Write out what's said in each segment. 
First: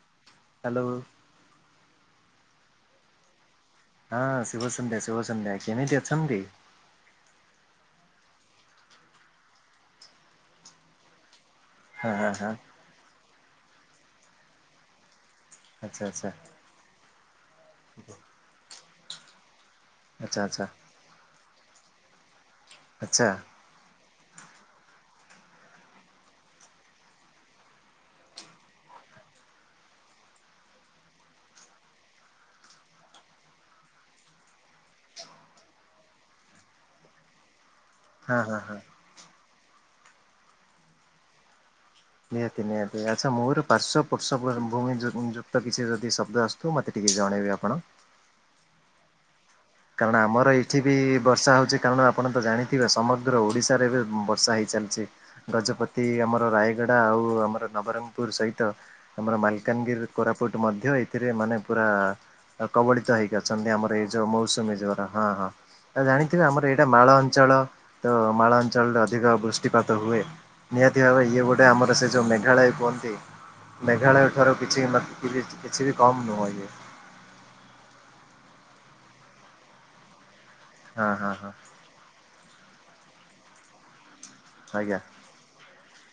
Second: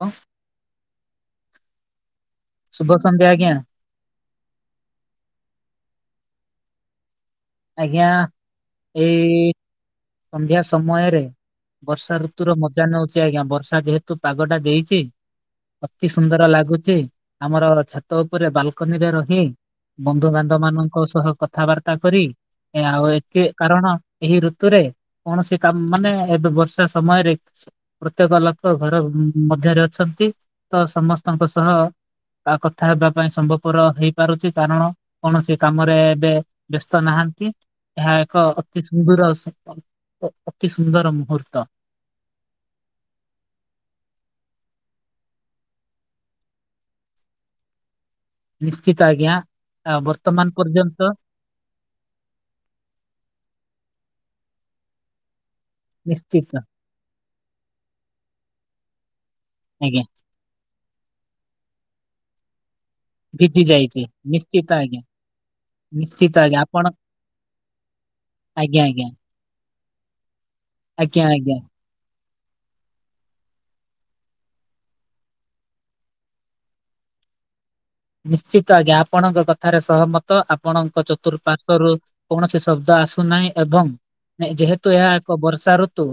ହ ହ୍ୟାଲୋ ଶୁଭ ସନ୍ଧ୍ୟା ଆଜ୍ଞା। ହଁ ଶୁଭସନ୍ଧ୍ୟା ଶୁଭସନ୍ଧ୍ୟା କେମିତି ଅଛନ୍ତି? ଆଜ୍ଞା ଏଇ ସନ୍ଧ୍ୟା ସମୟରେ ହଁ ବର୍ଷା ହଁ ହଁ ଋତୁୁର ମଧ ପୂଜା ନଉଛି ଆଜ୍ଞା ବର୍ଷା ଯେହେତୁ ପାଗ ଟା ଦେଇଛି ଆଚ୍ଛା ଅତି ଆଚ୍ଛା ସୁନ୍ଦର ଲାଗୁଚି। ଆମର ଛାତ ଉପରେ ବାଲକୁନି ରେ ରହି ଆଚ୍ଛା ବନ୍ଧୁବାନ୍ଧବ ଆଚ୍ଛା ମାନ ଙ୍କ ସହ କଥାବାର୍ତ୍ତା କରି ଆଉ ଆଚ୍ଛା ଏ କାରଣ ଏହି ଋତୁରେ କୌଣସି କାମ ମାନେ ଏବେ ବର୍ଷା ସମୟରେ ପ୍ରତ୍ୟେକ ଲୋକ ଘର ମଧ୍ୟରେ ଅଛନ୍ତି ତ ସମସ୍ତଙ୍କ ସହ ତା କଥା ହେବା ପାଇଁ ସମ୍ଭବପର ହେଇପାରୁଛି। କାରଣ କୌଣସି କାମରେ ଏବେ ବ୍ୟସ୍ତ ନାହାନ୍ତି। ଏହା ହଁ ଏକ ହଁ ହଁ ଅତି ସୁନ୍ଦୁର ଅତି ସୁନ୍ଦର ମୁହୂର୍ତ୍ତ। ନିହାତି ନିହାତି ଆଚ୍ଛା ମୋର ପାର୍ସ ପଶବ ଭଉଣୀ ଯୁ ପିଛେ କିଛି ଯଦି ଶବ୍ଦ ଆସ ତୁ ମତେ ଟିକେ ଜଣେଇବି ଆପଣ। ନିଶ୍ଚିତ ଆଜ୍ଞା। ଆ କାରଣ ବର୍ତ୍ତମାନ ଆମର ଏଇଠି ବି ପର୍ଯ୍ୟନ୍ତ ବର୍ଷା ହଉଚି। କାରଣ ଆପଣ ତ ଜାଣିଥିବେ ସମଗ୍ର ଓଡ଼ିଶାରେ ଏବେ ବର୍ଷା ହେଇଚାଲିଛି ଗଜପତି ଆମର ନିଶ୍ଚିତ ରାୟ ଗଡ଼ା ଆଉ ଆମର ନବରଙ୍ଗପୁର ସହିତ ଆମର ଆଜ୍ଞା ମାଲକାନଗିରି କୋରାପୁଟ ମଧ୍ୟ ଏଥିରେ ମାନେ ପୁରା କବଳିତ ହେଇକି ଭିଜି ଅଛନ୍ତି ଆମର ଯାଇଛି ଏଇ ଯୋଉ ମୋଉସ୍ ନିଶ୍ଚିତ ଆଜ୍ଞା। ସୁମିଟା ହଁ ହଁ ନିଶ୍ଚିତ ଜାଣିଥିବ ଆଜ୍ଞା ଆମର ଆପଣ ଏଇଟା ମାଳ ଅଞ୍ଚଳ ତ ମାଳ ଆଜ୍ଞା ଅଞ୍ଚଳରେ ଆଜ୍ଞା ଅଧି ଜ ବୃଷ୍ଟିପାତ ହୁଏ ନିହାତି ଆଜ୍ଞା ଭାବେ ଇଏ ଆଜ୍ଞା। ଗୋଟେ ଆମର ସେ ଯେଉଁ ମେଘାଳୟ କୁହନ୍ତି ମେଘାଳୟ ଠାରୁ କିଛି କିଛି ବି କମ୍ ନୁହେଁ ଇଏ। ନିଶ୍ଚିତ ଆଜ୍ଞା ଆପଣଙ୍କ କଥାରେ ସହମତ ଆପଣଙ୍କ ହଁ ହଁ ହଁ ଚତୁଃପାର୍ଶ୍ଵରୁ କୌଣସି ଶବ୍ଦ ଆସୁନାହିଁ। ଏବଂ ଯେହେତୁ ଆଜ୍ଞା ଏହା ଏକ ବର୍ଷା ଋତୁ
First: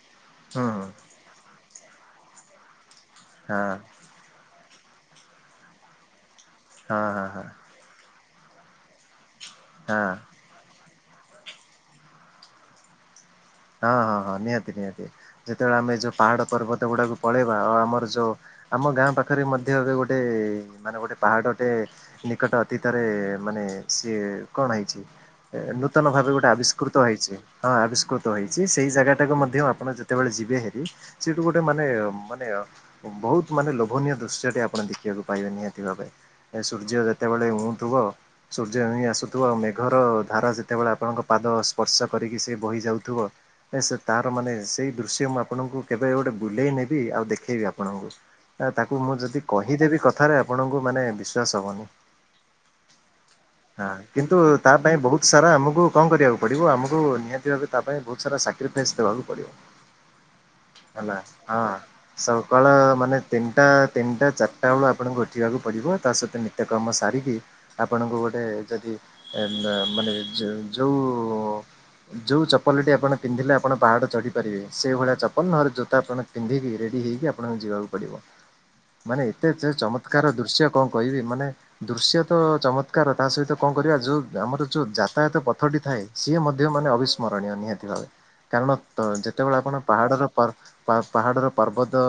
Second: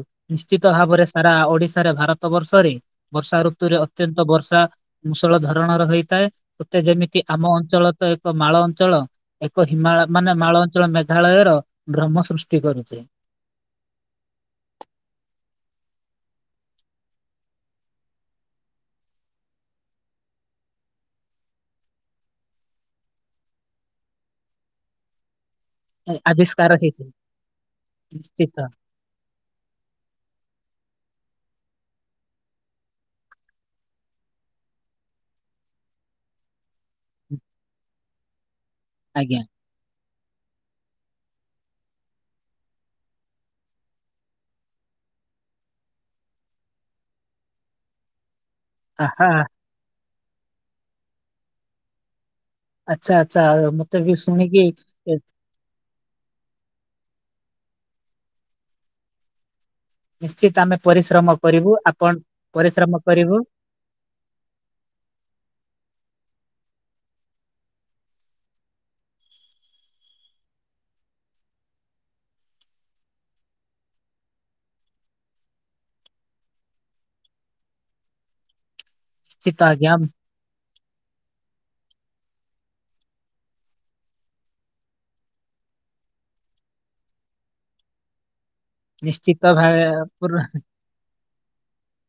ହୁଁ ନିଶ୍ଚିତ ହୁଁ ଭାବରେ ସାରା ଓଡିଶାରେ ଭାରତ ବର୍ଷରେ ବର୍ଷା ହଁ ଋତୁରେ ଅତ୍ୟନ୍ତ ବର୍ଷା ମୂଷଳ ଧରଣର ହେଇଥାଏ। ସତେ ହଁ ଯେମିତି ହଁ ହଁ। ଆମ ଅଞ୍ଚଳ ତ ଏକ ମାଳ ଅଞ୍ଚଳ। ଏକ ହିମାଳୟ ହଁ। ମାନେ ମାଳ ଅଞ୍ଚଳ ମେଘାଳୟର ଭ୍ରମ ସୃଷ୍ଟି କରୁଚି। ହଁ ହଁ ହଁ ନିହାତି ନିହାତି ଯେତେବେଳେ ଆମେ ଯୋଉ ପାହାଡ଼ ପର୍ବତ ଗୁଡାକୁ ପଳେଇବା ଆଉ ଆମର ଯୋଉ ଆମ ଗାଁ ପାଖରେ ମଧ୍ୟ ଏବେ ଗୋଟେ ମାନେ ଗୋଟେ ପାହାଡ ଟେ ନିକଟ ଅତୀତରେ ମାନେ ସିଏ କଣ ହେଇଚି ନୂ ତନ ଭାବେ ଗୋଟେ ଆବିଷ୍କାର ଆବିଷ୍କୃତ ହେଇଛି ହେଇଚି। ହଁ ଆବିଷ୍କୃତ ହେଇଚି ନିଶ୍ଚିତ ସେ ସେଇ ଜାଗା ଟାକୁ ମଧ୍ୟ ଆପଣ ଯେତେବେଳେ ଯିବେ ହେରି ସେଠୁ ଗୋଟେ ମାନେ ମାନେ ବହୁତ ମାନେ ଲୋଭନୀୟ ଦୃଶ୍ୟଟି ଆପଣ ଦେଖିବାକୁ ପାଇବେ ନିହାତି ଭାବରେ। ଏ ସୂର୍ଯ୍ୟ ଯେତେବେଳେ ଉଁ ଥିବ ସୂର୍ଯ୍ୟ ଉଇଁ ଆଜ୍ଞା ଆସୁଥିବ ଆଉ ମେଘର ଧାରା ସେ ତେବେଳେ ଆପଣଙ୍କ ପାଦ ସ୍ପର୍ଶ କରିକି ସେ ବହି ଯାଉଥିବ। ସେ ତାର ମାନେ ସେଇ ଦୃଶ୍ୟ ମୁଁ ଆପଣଙ୍କୁ କେବେ ଗୋଟେ ବୁଲେଇ ନେବି ଆଉ ଦେଖେଇବି ଆପଣଙ୍କୁ। ଆଉ ତାକୁ ମୁଁ ଆହା ଯଦି କହିଦେବି କଥାରେ ଆପଣଙ୍କୁ ମାନେ ବିଶ୍ୱାସ ହବନି। ଆଚ୍ଛା ଆଚ୍ଛା ମତେ ହାଁ ବି କିନ୍ତୁ ଶୁଣିକି ତା ପାଇଁ ଏ ବହୁତ ସାରା ଆମକୁ କଣ କରିବାକୁ ପଡ଼ିବ ଆମକୁ ନିହାତି ଭାବେ ତା ପାଇଁ ବହୂତ୍ ସାରା ସାକ୍ରିଫାଇସ୍ ଦବାକୁ ପଡ଼ିବ। ନିଶ୍ଚିତ ଆମେ ହେଲା ପରିଶ୍ରମ ହଁ କରିବୁ ଆପଣ ସକାଳ ପରିଶ୍ରମ ମାନେ କରିବୁ ତିନିଟା ତିନିଟା ଚାରଟା ବେଳୁ ଆପଣଙ୍କୁ ଉଠିବାକୁ ପଡ଼ିବ ତା ସହିତ ନିତ୍ୟକର୍ମ ସାରିକି ଆପଣଙ୍କୁ ଗୋଟେ ଯଦି ମାନେ ଯୋଉ ଯେଉଁ ଚପ୍ ଚପଲଟି ଆପଣ ପିନ୍ଧିଲେ ଆପଣ ପାହାଡ଼ଚଢ଼ିପାରିବେ ସେହିଭଳିଆ ଚପଲ ନହେଲେ ଜୋତା ଆପଣ ପିନ୍ଧିକି ରେଡ଼ି ହୋଇକି ଆପଣଙ୍କୁ ଯିବାକୁ ପଡିବ ମାନେ ଏତେ ନିଶ୍ଚିତ ସେ ଆଜ୍ଞା ଚମତ୍କାର ଦୃଶ୍ୟ କଣ କହିବି ମାନେ ଦୃଶ୍ୟ ତ ଚମତ୍କାର ତା ସହିତ କଣ କରିବା ଯୋଉ ଆମର ଯୋଉ ଯାତାୟାତ ପଥଟି ଥାଏ ସିଏ ମଧ୍ୟ ମାନେ ଅବିସ୍ମରଣୀୟ ନିହାତି ଭାବେ କାରଣ ନିଶ୍ଚିତ ଯେତେବେଳେ ଭା ଆପଣ ପାହାଡର ପୁର ପର୍ବ ପାହାଡ ପାହାଡ଼ର ପର୍ବତ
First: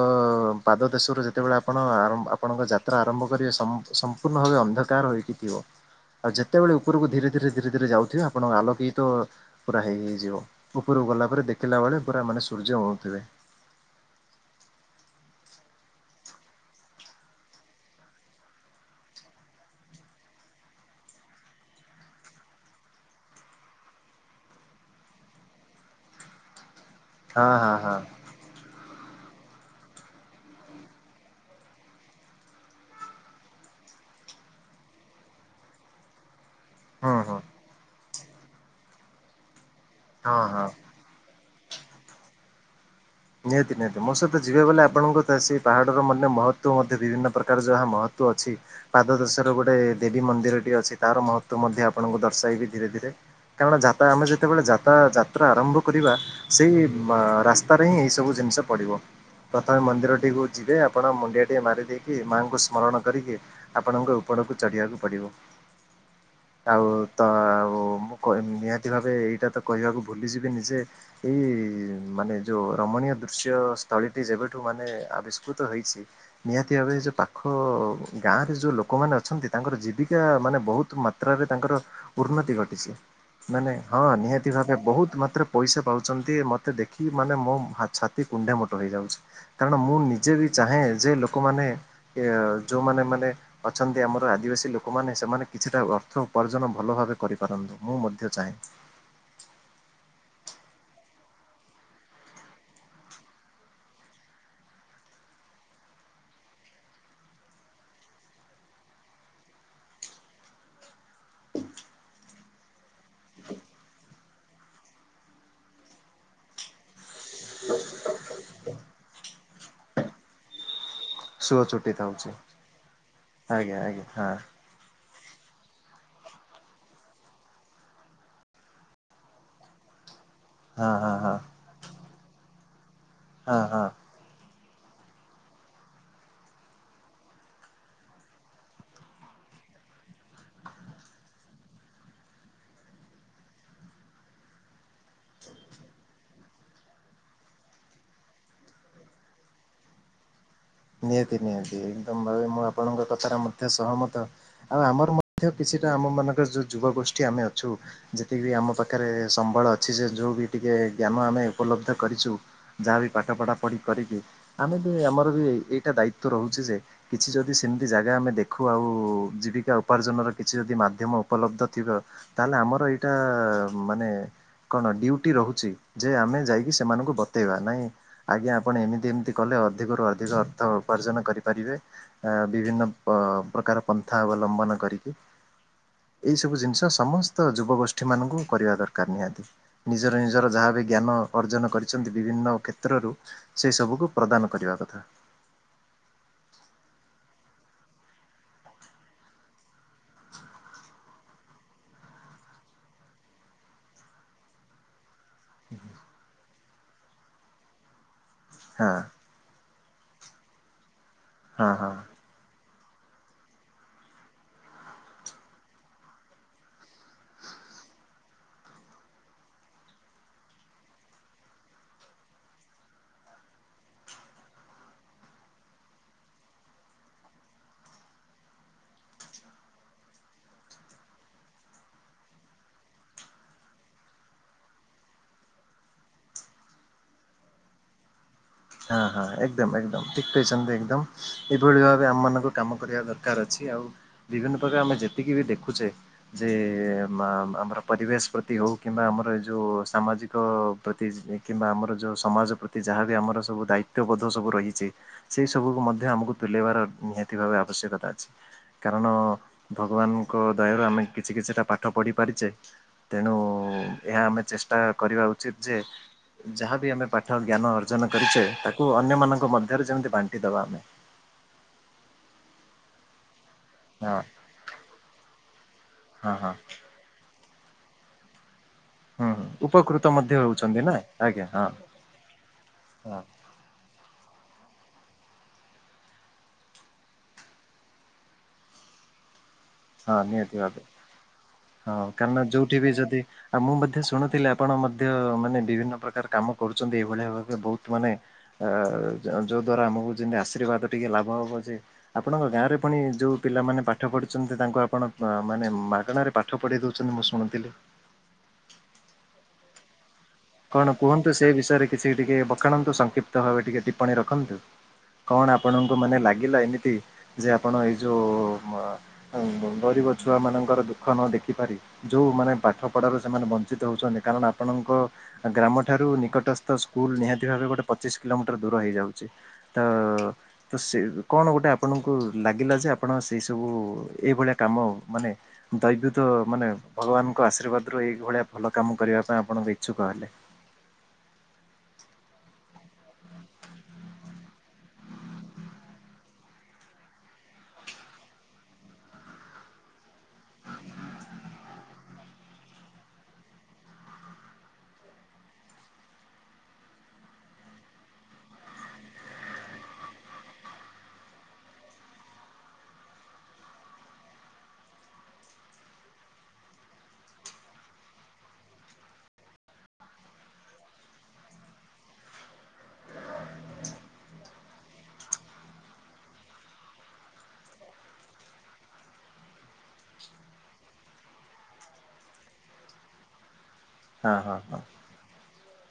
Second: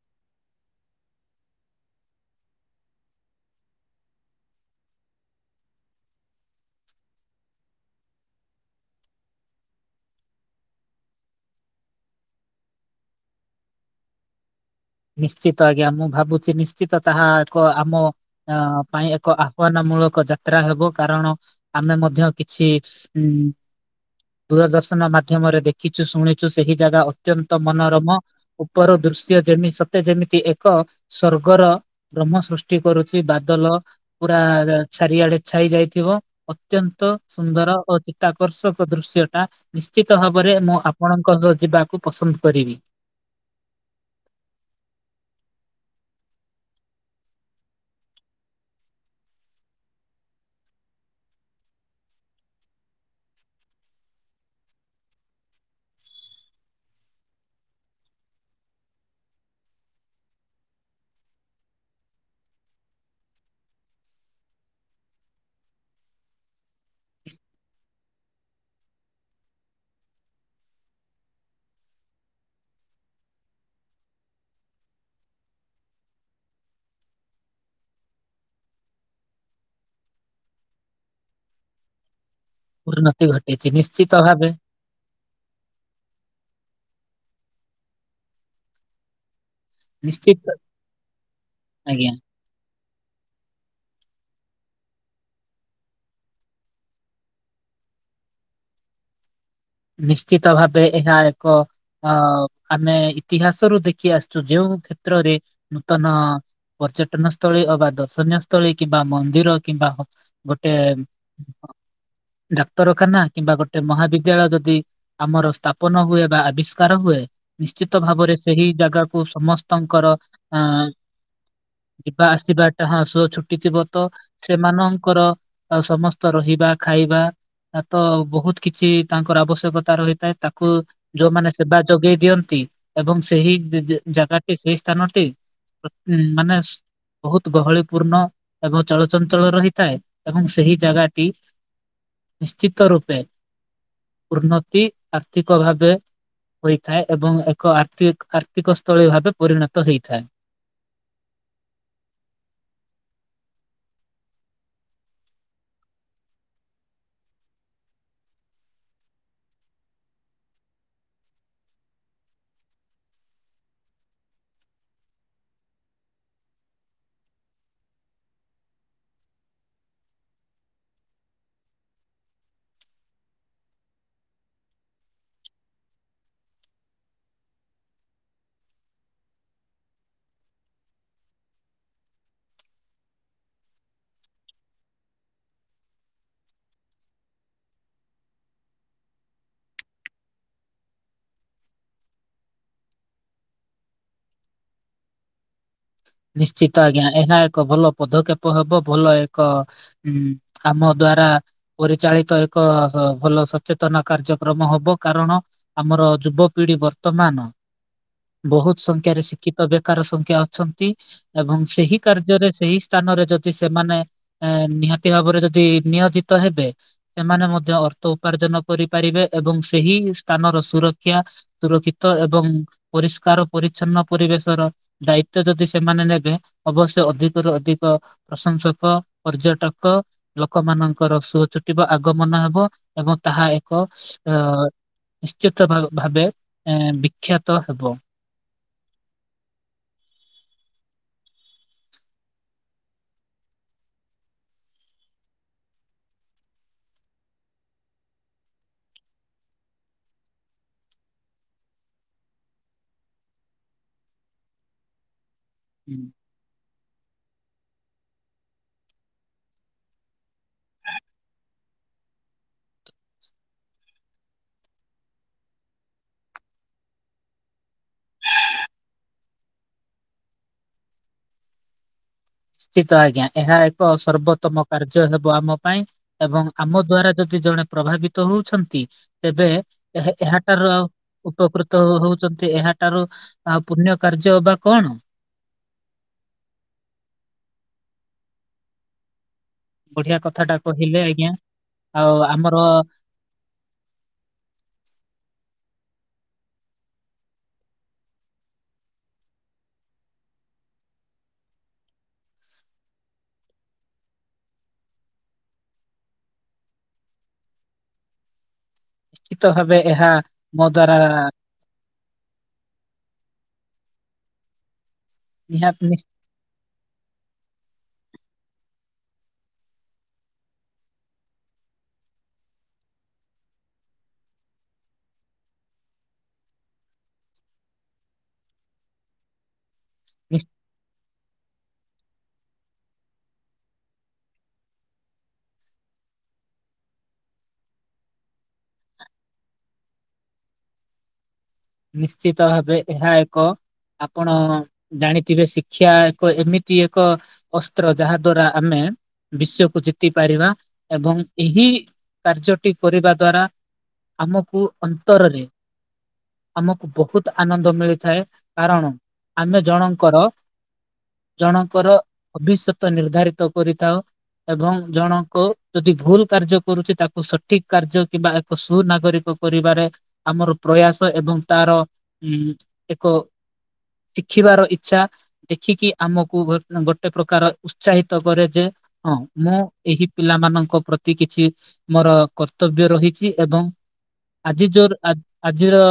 ପାଦ ଦେଶରୁ ଯେତେବେଳେ ଆପଣ ଆରମ୍ ଆପଣଙ୍କ ଯା ଯାତ୍ରା ଆରମ୍ଭ କରିବେ ସମ୍ପୂ ସର୍ମ୍ପର୍ଣ୍ଣ ଭାବେ ଅନ୍ଧକାର ହୋଇକି ଥିବ। ଆଉ ଯେତେବେଳେ ଉପରକୁ ଧୀରେ ଧୀରେ ଧୀରେ ଧୀରେ ଯାଉଥିବେ ଆପଣଙ୍କ ଆଲୋକ ହିତ ପୁରା ହେଇ ଯିବ ଉପରକୁ ଗଲା ପରେ ଦେଖିଲା ବେଳେ ପୁରା ମାନେ ସୂର୍ଯ୍ୟ ଉଁଥିବେ। ନିଶ୍ଚିତ ଆଜ୍ଞା ମୁଁ ଭାବୁଛି ନିଶ୍ଚିତ ତାହା ଏକ ଆମ ଅ ପାଇଁ ଏକ ଆହ୍ଵାନ ମୂଳକ ଯାତ୍ରା ହେବ। କାରଣ ଆମେ ମଧ୍ୟ କିଛି ଉ ଦୂରଦର୍ଶନ ମାଧ୍ୟମରେ ଦେଖିଛୁ ଶୁଣିଛୁ ସେହି ଜାଗା ଅ ହଁ ତ୍ୟନ୍ତ ହଁ ହଁ ମନୋରମ ଉପର ଦୃଶ୍ୟ ଯେ ତେ ଯେମିତି ଏକ ସ୍ୱର୍ଗର ବ୍ରହ୍ମ ସୃଷ୍ଟି କରୁଛି ବାଦଲ ପୁରା ଚାରିଆଡେ ଛାଇ ଯାଇଥିବ। ଅତ୍ୟନ୍ତ ହୁଁ ହୁଁ ସୁନ୍ଦର ଓ ଚିତ୍ତାକର୍ଷକ ଦୃଶ୍ୟ ଟା ନିଶ୍ଚିତ ହଁ ଭାବରେ ହଁ ମୁଁ ଆପ ଆପଣଙ୍କ ସହ ଯିବାକୁ ପସନ୍ଦ କରିବି। ନିହାତି ନିହାତି ମୋ ସହିତ ଯିବେ ବୋଲି ଆପଣଙ୍କ ତ ସେ ପାହାଡ଼ର ମଧ୍ୟ ମହତ୍ଵ ମଧ୍ୟ ବିଭିନ୍ନ ପ୍ରକାର ଯାହା ମହତ୍ଵ ଅଛି। ପାଦ ଦେଶର ଗୋଟେ ଦେବୀ ମନ୍ଦିର ଟି ଅଛି ତାର ମହତ୍ଵ ମଧ୍ୟ ଆପଣଙ୍କୁ ଦର୍ଶାଇବି ଧୀରେ ଧୀରେ। କାରଣ ଯାତା ଆମେ ଯେତେବେଳେ ଯାତା ଯାତ୍ରା ଆରମ୍ଭ କରିବା ସେଇ ରାସ୍ତା ପାଇଁ ଏଇ ସବୁ ଜିନିଷ ପଡିବ। ପ୍ରଥମେ ମନ୍ଦିରଟିକୁ ଯିବେ ଆପଣ ମୁଣ୍ଡିଆଟିଏ ମାରିଦେଇକି ମାଆଙ୍କୁ ସ୍ମରଣ କରିକି ଆପଣଙ୍କ ଉପରକୁ ଚଢିବାକୁ ପଡିବ ଆଉ ତ ଆଉ ନିହାତି ଭାବେ ଏଇଟା ତ କହିବାକୁ ଭୁଲିଯିବି ନିଜେ ଏଇ ମାନେ ଯେଉଁ ରମଣୀୟ ଦୃଶ୍ୟ ସ୍ଥଳୀଟି ଯେବେଠୁ ମାନେ ଆବିଷ୍କୃତ ହେଇଛି। ନିହାତି ଭାବେ ଯେଉଁ ପାଖ ଗାଁରେ ଯେଉଁ ଲୋକମାନେ ଅଛନ୍ତି ତାଙ୍କର ଜୀବିକା ମାନେ ବହୁତ ତାଙ୍କର ଉନ୍ନତି ଘଟିଛି ଉନ୍ନତି ଘଟିଛି ମାନେ ହଁ ନିଶ୍ଚିତ ନିହାତି ଭାବେ ବହୁତ ମାତ୍ରାରେ ପଇସା ପାଉଛନ୍ତି ମତେ ଦେଖି ମାନେ ମୋ ଛାତି କୁଢେ ମୋଟ ହେଇଯାଉଛି। କାରଣ ମୁଁ ନିଜେ ନିଶ୍ଚିତ ବି ଚାହେଁ ଯେ ଲୋକମାନେ ଆଜ୍ଞା। ଯେଉଁମାନେ ମାନେ ଅଛନ୍ତି ଆମର ଆଦିବାସୀ ଲୋକମାନେ ସେମାନେ କିଛିଟା ଅର୍ଥ ଉପାର୍ଜନ ଭଲ ଭାବେ କରିପାରନ୍ତୁ ମୁଁ ମଧ୍ୟ ଚାହେଁ। ନିଶ୍ଚିତ ଭାବେ ଏଟା ଏକ ଅ ଆମେ ଇତିହାସରୁୁ ଦେଖି ଆସିଛୁ ଯୋଉଁ କ୍ଷେତ୍ରରେ ନୂତନ ପର୍ଯ୍ୟଟନ ସ୍ଥଳୀ ଅବା ଦର୍ଶନୀୟ ସ୍ଥଳୀ କିମ୍ବା ମନ୍ଦିର କିମ୍ବା ଗୋଟେ ଡାକ୍ତରଖାନା କିମ୍ବା ଗୋଟେ ମହାବିଦ୍ୟାଳୟ ଜ ଯଦି ଆମର ସ୍ଥାପନ ହୁଏ ବା ଆବିଷ୍କାର ହୁଏ ନିଶ୍ଚିତ ଭାବରେ ସେହି ଜାଗା କୁ ସମସ୍ତଙ୍କର ଆ ସୁଅ ଛୁଟି ଯିବା ଥାଉଛି ଆସିବା ଟା ହଁ ସହ ଛୁଟି ଆଜ୍ଞା ଥିବ ତ ଆଜ୍ଞା ସେମାନଙ୍କର ଆଉ ସମସ୍ତ ରହିବା ଖାଇବା ତ ବହୁତ କିଛି ତାଙ୍କର ଆବଶ୍ୟକତା ରହିଥାଏ ତା କୁ ହଁ ହଁ ହଁ ହଁ ଯୋଉମାନେ ସେବା ଯୋଗେଇ ଦିଅନ୍ତି ଏବଂ ସେହି ହଁ ହଁ। ଜାଗା ସେଇ ସ୍ଥାନଟି ମାନେ ବହୁତ ଗହଳି ପୂର୍ଣ୍ଣ ଏବଂ ଚଳଚଞ୍ଚଳ ରହିଥାଏ ଏବଂ ସେହି ଜାଗାଟି ନିଶ୍ଚିତ ରୂପେ ଉନ୍ନତି ଆର୍ଥିକ ଭାବେ ହୋଇଥାଏ ଏବଂ ଏକ ଆର୍ଥ ଆର୍ଥିକ ସ୍ଥଳୀ ଭାବେ ପରିଣତ ହେଇଥାଏ। ନିହାତି ନିହାତି ଏକଦମ ଭାବେ ମୁଁ ଆପଣଙ୍କ କଥାରେ ମଧ୍ୟ ସହମତ। ଆଉ ଆମର ମଧ୍ୟ କିଛିଟା ଆମ ମାନଙ୍କର ଯୋଉ ଯୁବ ଗୋଷ୍ଠୀ ଆମେ ଅଛୁ ଯେତିକି ଆମ ପାଖରେ ସମ୍ବଳ ଅଛି ସେ ଯଉ ବି ଟିକେ ଜ୍ଞାନ ଆମେ ଉପଲବ୍ଧ କରିଛୁ ଯାହା ବିି ପାଠ ପଢା ପଢି କରିକି ଆମେ ବି ଆମର ବି ଏଇଟା ଦାୟିତ୍ୱ ରହୁଛି ଯେ କିଛି ଯଦି ସେମିତି ଜାଗା ଆମେ ଦେଖୁ ଆଉ ଜୀବିକା ଉପାର୍ଜନର କିଛି ଯଦି ମାଧ୍ୟମ ଉପଲବ୍ଧ ଥିବ ତାହେଲେ ଆମର ଏଇଟା ମାନେ କଣ ଡ୍ୟୁଟି ରହୁଛି ଯେ ଆମେ ଯାଇକି ସେମାନଙ୍କୁ ବତେଇବା ନାଇଁ ଆଜ୍ଞା ଆପଣ ଏମିତି ଏମିତି କଲେ ଅଧିକରୁୁ ଅଧିକ ଅର୍ଥ ଉପାର୍ଜନ କରିପାରିବେ। ବିଭିନ୍ନ ପ୍ରକାର ପନ୍ଥା ଅବଲମ୍ବନ କରିକି। ଏଇ ସବୁ ଜିନିଷ ସମସ୍ତ ଯୁବଗୋଷ୍ଠୀ ମାନଙ୍କୁ କରିବା ଦରକାର ନିହାତି। ନିଜର ନିଜର ଯାହା ବି ଜ୍ଞାନ ଅର୍ଜନ କରିଛନ୍ତି ବିଭିନ୍ନ କ୍ଷେତ୍ରରୁ ସେ ସବୁକୁ ପ୍ରଦାନ କରିବା କଥା। ନିଶ୍ଚିତ ଆଜ୍ଞା ଏହା ଏକ ଭଲ ପଦକ୍ଷେପ ହବ ଭଲ ଏକ ହୁଁ ଆମ ଦ୍ଵାରା ପରିଚାଳିତ ଏକ ଭଲ ସଚେତନ କାର୍ଯ୍ୟକ୍ରମ ହବ କାରଣ ଆମର ଯୁବ ପିଢି ବର୍ତ୍ତମାନ ବହୁତ ହଁ ସଂଖ୍ୟାରେ ଶିକ୍ଷିତ ବେକାର ସଂଖ୍ୟା ଅଛନ୍ତି। ଏବଂ ହଁ ହଁ। ସେହି କାର ଯ୍ୟରେ ଯଦି ସେହି ସ୍ଥାନରେ ଯଦି ସେମାନେ ଏ ନିହାତି ଭାବରେ ଯଦି ନିୟୋଜିତ ହେବେ। ସେମାନେ ମଧ୍ୟ ଅର୍ଥ ଉପାର୍ଜନ କରିପାରିବେ ଏବଂ ସେହି ସ୍ଥାନର ସୁରକ୍ଷା ସୁରକ୍ଷିତ ଏବଂ ପରିଷ୍କାର ପରିଚ୍ଛନ୍ନ ପରିବେଶର ଦାୟି ତ୍ଵ ଯଦି ସେମାନେ ନେବେ ଅବଶ୍ୟ ଅଧିକରୁୁ ଅଧିକ ପ୍ରଶଂସକ, ପର୍ଯ୍ୟଟକ ଲୋକମାନାନଙ୍କର ଶୋଚ୍ କିବା ଆଗମନ ହବ ଏବଂ ତାହା ଏକ ଅ ନିଶ୍ଚିତ ଭାବେ ବିଖ୍ୟାତ ହେବ। ହଁ ହଁ ଏକଦମ ଏକଦମ ଠିକ୍ କହିଚନ୍ତି ଏକଦମ। ଏଭଳି ଭାବେ ଆମ ମାନଙ୍କୁ କାମ କରିବା ଦରକାର ଅଛି ଆଉ ବିଭିନ୍ନ ପ୍ରକାର ଆମେ ଯେତିକି ବି ଦେଖୁଚେ ଯେ ମା ଆମର ପରିବେଶ ପ୍ରତି ହଉ କିମ୍ବା ଆମର ଏ ଯଉ ସାମାଜିକ ପ୍ରତି କିମ୍ବା ଆମର ଯଉଁ ସମାଜ ପ୍ରତି ଯାହା ରେ ଆମର ସବୁ ଦାୟିତ୍ବ ବୋଧ ସବୁ ରହିଚି ସେଇ ସବୁକୁ ମଧ୍ୟ ଆମକୁ ତୁଲେଇବାର ନିହାତି ଭାବେ ଆବଶ୍ୟକତା ଅଛି। କାରଣ ଭଗବାନଙ୍କ ଦୟାରୁ ଆମେ କିଛି କିଛିଟା ପାଠ ପଢ଼ିପାରିଚେ। ତେଣୁ ଏହା ଆମେ ଚେଷ୍ଟା କରିବା ଉଚିତ ଯେ ଯାହାବି ଆମେ ପାଠ ଜ୍ଞାନ ଅର୍ଜନ କରିଚେ ତାକୁ ଅନ୍ୟ ମାନଙ୍କ ମଧ୍ୟରେ ଯେମିତି ବାଣ୍ଟି ଦବା ଆମେ। ନିଶ୍ଚିତ ଆଜ୍ଞା ଏହା ହଁ ସର୍ବୋତ୍ତମ କାର୍ଯ୍ୟ ହେବ ଆମ ପାଇଁ ହଁ ଏବଂ ହଁ ଆମ ଦ୍ଵାରା ଯଦି ଜଣେ ପ୍ରଭାବିତ ତ ହଉଛନ୍ତି। ହୁଁ ହୁଁ ତେବେ ଉପକୃତ ଏହା ମଧ୍ୟ ଏହାଠାରୁ ହେଉଛନ୍ତି ଆଉ ନା ଆଜ୍ଞା ହଁ। ଉପକୃତ ହଉଚନ୍ତି ଏହାଠାରୁ ହଁ ଆଉ ପୁଣ୍ୟ କାର୍ଯ୍ୟ ଅବା କଣ? ବଢିଆ ହଁ ନିହାତି କଥାଟା ଭାବେ କହିଲେ ଆଜ୍ଞା। ହଁ ଆଉ କାରଣ ଆମର ଯୋଉଠି ବି ଯଦି ଆଉ ମୁଁ ମଧ୍ୟ ଶୁଣୁଥିଲି ଆପଣ ମଧ୍ୟ ମାନେ ବିଭିନ୍ନ ପ୍ରକାର କାମ କରୁଚନ୍ତି ଏଇଭଳିଆ ଭାବେ ବହୁତ ମାନେ ଅ ଅ ଯଉଦ୍ଵାରା ଆମକୁ ଯେମିତି ଆଶୀର୍ବାଦ ଟିକିେ ଲାଭ ହେବ ଯେ ଆପଣଙ୍କ ଗାଁରେ ପୁଣି ଯୋଉ ପିଲାମାନେ ପାଠ ପଢ଼ୁଚନ୍ତି ତାଙ୍କୁ ଆପଣ ମାନେ ମାଗଣାରେ ପାଠ ପଢେଇ ଦଉଚନ୍ତି ମୁଁ ଶୁଣଥିଲି। ନିଶ୍ଚିତ ଭାବେ ଏହା ମୋ କଣ ଦ୍ଵାରା କୁହନ୍ତୁ ସେ ବିଷୟରେ କିଛି ଟିକେ ବଖାଣନ୍ତୁ ସଂକ୍ଷିପ୍ତ ଭାବେ ଟିକେ ଟିପ୍ପଣୀ ରଖନ୍ତୁ। କଣ ନିହାତି ଆପଣଙ୍କୁ ନିଶ୍ଚି ମାନେ ଲାଗିଲା ଏମିତି ଯେ ଆପଣ ଏଇ ଯୋଉ ଗରିବ ଛୁଆ ମାନଙ୍କର ଦୁଃଖ ନ ଦେଖିପାରି ଯଉଁମାନେ ପାଠ ପଢ଼ାରୁ ସେମାନେ ବଞ୍ଚିତ ହଉଚନ୍ତି କାରଣ ଆପଣଙ୍କ ଗ୍ରାମ ଠାରୁ ନିକଟସ୍ଥ ସ୍କୁଲ ନିହାତି ଭାବେ ଗୋଟେ ପଚିଶ କିଲୋମିଟର ଦୂର ହେଇଯାଉଚି। ତ ତ ସେ କଣ ଗୋଟେ ଆପଣଙ୍କୁ ଲାଗିଲା ଯେ ଆପଣ ସେଇ ସବୁ ଏଇଭଳିଆ କାମ ମାନେ ଦୈବ୍ୟତ ମାନେ ଭଗବାନଙ୍କ ଆଶୀର୍ବାଦରୁୁ ଏଇଭଳିଆ ଭଲ କାମ କରିବା ପାଇଁ ଆପଣଙ୍କ ଇଚ୍ଛୁକ ହେଲେ। ନିଶ୍ଚିତ ଭାବେ ଏହା ଏକ ଆପଣ ଜାଣିଥିବେ ଶିକ୍ଷା ଏକ ଏମିତି ଏକ ଅସ୍ତ୍ର ଯାହା ଦ୍ଵାରା ଆମେ ବିଶ୍ଵକୁ ଜିତି ପାରିବା ଏବଂ ଏହି କାର୍ଯ୍ୟଟି କରିବା ଦ୍ଵାରା ଆମକୁ ଅନ୍ତରରେ ଆମକୁ ବହୁତ ଆନନ୍ଦ ମିଳିଥାଏ କାରଣ ଆମେ ଜଣଙ୍କର ଜଣଙ୍କର ଭବିଷ୍ୟତ ନିର୍ଦ୍ଧାରିତ କରିଥାଉ। ଏବଂ ଜଣଙ୍କ ଯଦି ଭୁଲ କାର୍ଯ୍ୟ କରୁଚି ତାକୁ ସଠିକ କାର୍ଯ୍ୟ କିମ୍ବା ସୁନାଗରିକ କରିବାରେ ଆମର ପ୍ରୟାସ ଏବଂ ତାର ଉ ଏକ ଶିଖିବାର ଇଚଛା ଦେଖିକି ଆମକୁ ଗୋଟ୍ ଗୋଟେ ପ୍ରକାର ଉତ୍ସାହିତ କରେ ଯେ ହଁ ମୁଁ ଏହି ପିଲାମାନଙ୍କ ପ୍ରତି କିଛି ମୋର କର୍ତ୍ତବ୍ୟ ରହିଚି ଏବଂ ହଁ ହଁ ଆଜି ହଁ ଯୋର ଆଜିର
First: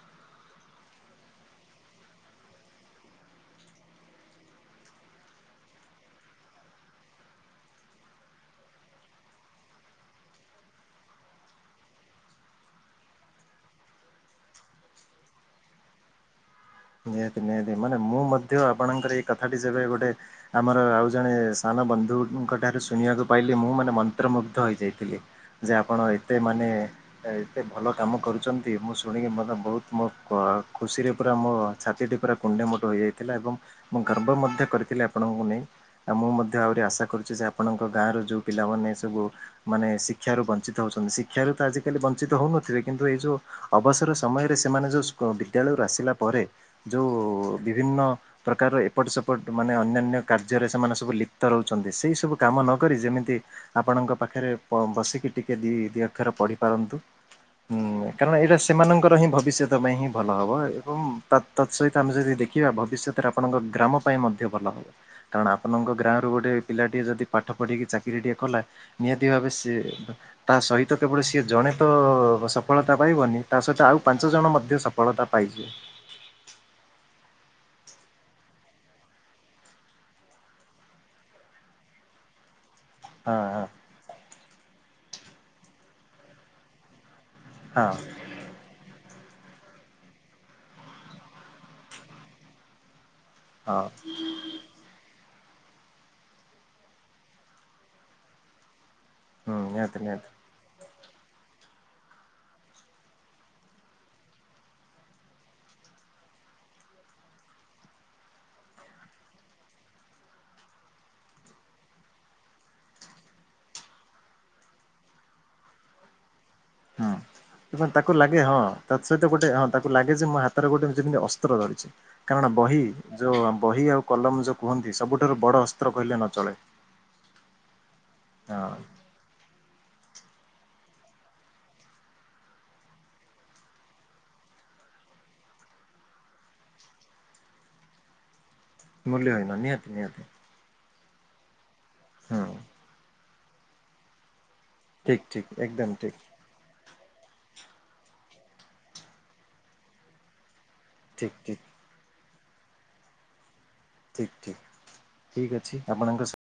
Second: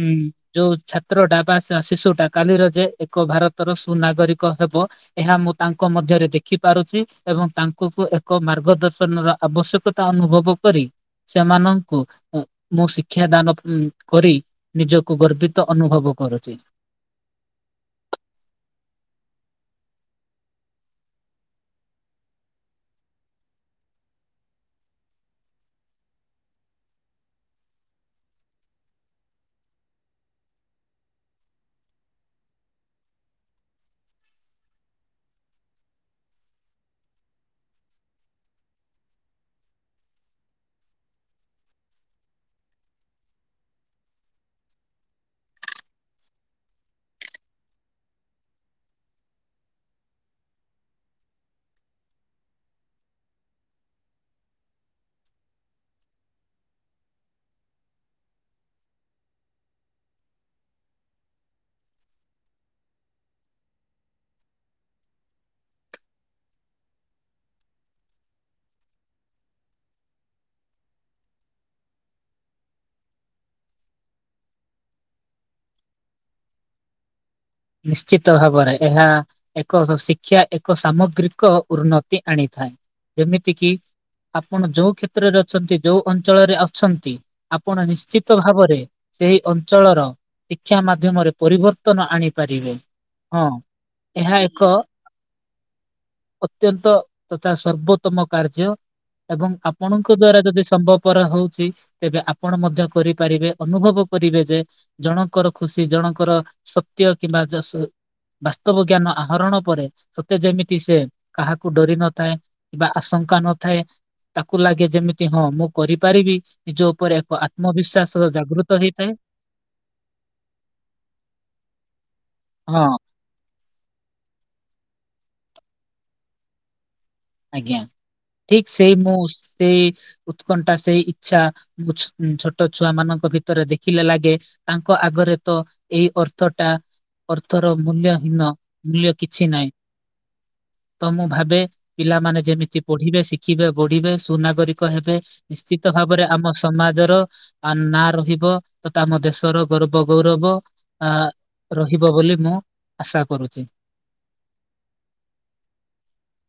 ହୁଁ। ଯୋଉ ଛାତ୍ରଟା ବା ଶିଶୁଟା କାଲିର ଯେ ଏକ ଭାରତର ସୁନାଗରିକ ହେବ ଏହା ମୁଁ ତାଙ୍କ ମଧ୍ୟରେ ଦେଖି ପାରୁଚି ଏବଂ ତାଙ୍କୁଙ୍କୁ ଏକ ମାର୍ଗଦର୍ଶନର ଆବଶ୍ୟକ ତା ଅନୁଭବ କରି ସେମାନଙ୍କୁ ମୁ ମୁଁ ଶିକ୍ଷା ଦାନ କରି ନିଜକୁ ଗର୍ବିତ ଅନୁଭବ କରୁଚି। ନିହାତି ନିହାତି ମାନେ ମୁଁ ମଧ୍ୟ ଆପଣଙ୍କର ଏଇ କଥାଟି ଯେବେ ଗୋଟେ ଆମର ଆଉ ଜଣେ ସାନ ବନ୍ଧୁଙ୍କ ଠାରୁ ଶୁଣିବାକୁ ପାଇଲି ମୁଁ ମାନେ ମନ୍ତ୍ରମୁଗ୍ଧ ହୋଇଯାଇଥିଲି। ଯେ ଆପଣ ଏତେ ମାନେ ଏତେ ଭଲ କାମ କରୁଚନ୍ତି ମୁଁ ଶୁଣିକି ମତେ ବହୁତ ମୋ ଖୁସିରେ ପୁରା ମୋ ଛାତିଟି ପୁରା କୁଣ୍ଡେ ମୋଟ ହୋଇଯାଇଥିଲା ଏବଂ ମୁଁ ଗର୍ବ ମଧ୍ୟ କରିଥିଲି ଆପଣଙ୍କୁ ନେଇ। ଆଉ ମୁଁ ମଧ୍ୟ ଆହୁରି ଆଶା କରୁଛି ଯେ, ଆପଣଙ୍କ ଗାଁର ଯେଉଁ ପିଲାମାନେ ସବୁ ମାନେ ଶିକ୍ଷାରୁ ବଞ୍ଚିତ ହଉଛନ୍ତି, ଶିକ୍ଷାରୁ ତ ଆଜିିକାଲି ବଞ୍ଚିତ ହଉନଥିବେ କିନ୍ତୁ ଏଇ ଯୋଉ ଅବସର ସମୟରେ ସେମାନେ ଯେଉଁ ବିଦ୍ୟାଳୟରୁ ଆସିଲା ପରେ, ଯେଉଁ ବିଭିନ୍ନ ପ୍ରକାରର ଏପଟ ସେପଟ ମାନେ ଅନ୍ୟାନ୍ୟ କାର୍ଯ୍ୟରେ ସେମାନେ ସବୁ ଲିପ୍ତ ରହୁଛନ୍ତି, ସେଇ ସବୁ କାମ ନକରି ଯେମିତି ଆପଣଙ୍କ ପାଖରେ ବସିକି ଟିକେ ଦି ଦିଇ ଅକ୍ଷର ପଢି ପାରନ୍ତୁ। ହୁଁ, କାରଣ ଏଇଟା ସେମାନଙ୍କର ହିଁ ଭବିଷ୍ୟତ ପାଇଁ ହିଁ ଭଲ ହବ ଏବଂ ତତ୍ ତତ୍ ସହିତ ଆମେ ଯଦି ଦେଖିବା ଭବିଷ୍ୟତରେ ଆପଣଙ୍କ ଗ୍ରାମ ପାଇଁ ମଧ୍ୟ ଭଲ ହବ। କାରଣ ଆପଣଙ୍କ ଗାଁରୁ ଗୋଟଏ ପିଲାଟିଏ ଯଦି ପାଠ ପଢ଼ିକି ଚାକିରିଟିଏ କଲା ନିହାତି ଭାବେ ସେ ତା ସହିତ କେବଳ ସିଏ ଜଣେ ତ ସଫଳତା ପାଇବନି, ତା ସହିତ ଆଉ ପାଞ୍ଚ ଜଣ ମଧ୍ୟ ସପ ଫଳତା ପାଇଯିବେ। ନିଶ୍ଚିତ ଭାବରେ ଏହା ଏକ ସ ଶିକ୍ଷା ଏକ ସାମଗ୍ରିକ ଉନ୍ନତି ଆଣିଥାଏ। ହଁ ଯେମିତି ହଁ କିି ଆପଣ ଯୋଉ କ୍ଷେତ୍ରରେ ଅଛନ୍ତି ଯୋଉ ଅଞ୍ଚଳରେ ଅଛନ୍ତି ଆପଣ ହଁ ନିଶ୍ଚିତ ଭାବରେ ସେହି ଅଞ୍ଚଳର ଶିକ୍ଷା ମାଧ୍ୟମରେ ପରିବର୍ତ୍ତନ ଆଣି ପାରିବେ, ହଁ ଏହା ଏକ ଅତ୍ୟନ୍ତ ତଥା ସର୍ବୋତ୍ତମ କାର୍ଯ୍ୟ। ଏବଂ ହୁଁ ନିହାତି ଆପଣଙ୍କ ନିହାତି ଦ୍ଵାରା ଯଦି ସମ୍ଭବ ର ହଉଛି, ତେବେ ଆପଣ ମଧ୍ୟ କରିପାରିବେ ଅନୁଭବ କରିବେ ଯେ ଜଣଙ୍କର ଖୁସି, ଜଣଙ୍କର ସତ୍ୟ କିମ୍ବା ଜସ ବାସ୍ତବ ଜ୍ଞାନ ଆହରଣ ପରେ, ସତେ ଯେମିତି ସେ କାହାକୁ ଡରି ନଥାଏ। କିବା ଆଶଙ୍କା ନଥାଏ, ତାକୁ ଲାଗେ ଯେମିତି ହଁ ମୁଁ କରିପାରିବି। ନିଜ ହୁଁ। ଉପରେ ଏକ ଏବଂ ତାକୁ ଆତ୍ମବିଶ୍ୱାସର ଲାଗେ ହଁ ଜାଗୃତ ତା ହେଇଥାଏ। ସହିତ ଗୋଟେ ହଁ ତାକୁ ଲାଗେ ଯେ ମୋ ହାତରେ ଗୋଟେ ଯେମିତି ଅସ୍ତ୍ର ଧରିଛି। କାରଣ ବହି ହଁ ଯେଉଁ ବହି ଆଉ କଲମ ଯେଉଁ କୁହନ୍ତି, ସବୁଠାରୁ ବଡ଼ ଅସ୍ତ୍ର କହିଲେ ନ ଚଳେ। ଆଜ୍ଞା, ଠିକ୍ ହଁ ସେଇ ମୁଁ ସେଇ ଉତ୍କଣ୍ଠା ସେଇ ଇଛା, ଛୋଟ ଛୁଆ ମାନଙ୍କ ଭିତରେ ଦେଖିଲେ ଲାଗେ ତାଙ୍କ ଆଗରେ ତ ଏଇ ଅର୍ଥଟା, ଅର୍ଥର ମୂଲ୍ୟ ହୀନ। ମୂଲ୍ୟ କିଛି ମୂଲ୍ୟହୀନ ନାହିଁ, ନିହାତି ନିହାତି ତ ମୁଁ ଭାବେ ପିଲାମାନେ ହୁଁ ଯେମିତି ପଢିବେ, ଶିକ୍ ଶିଖିବେ, ବଢିବେ, ସୁନାଗରିକ ହେବେ ଠିକ୍ ଠିକ୍। ଏକଦମ ନିଶ୍ଚିତ ଠିକ୍ ଭାବରେ ଆମ ସମାଜର ନାଁ ରହିବ ତଥା ଆମ ଦେଶର ଗର୍ବ ଗୌରବ। ଆ ଠିକ୍ ଠିକ୍ ରହିବ ବୋଲି ମୁଁ ଆଶା କରୁଛି। ଠିକ୍ ଠିକ୍। ଠିକ୍ ଅଛି ଆପଣଙ୍କ ସ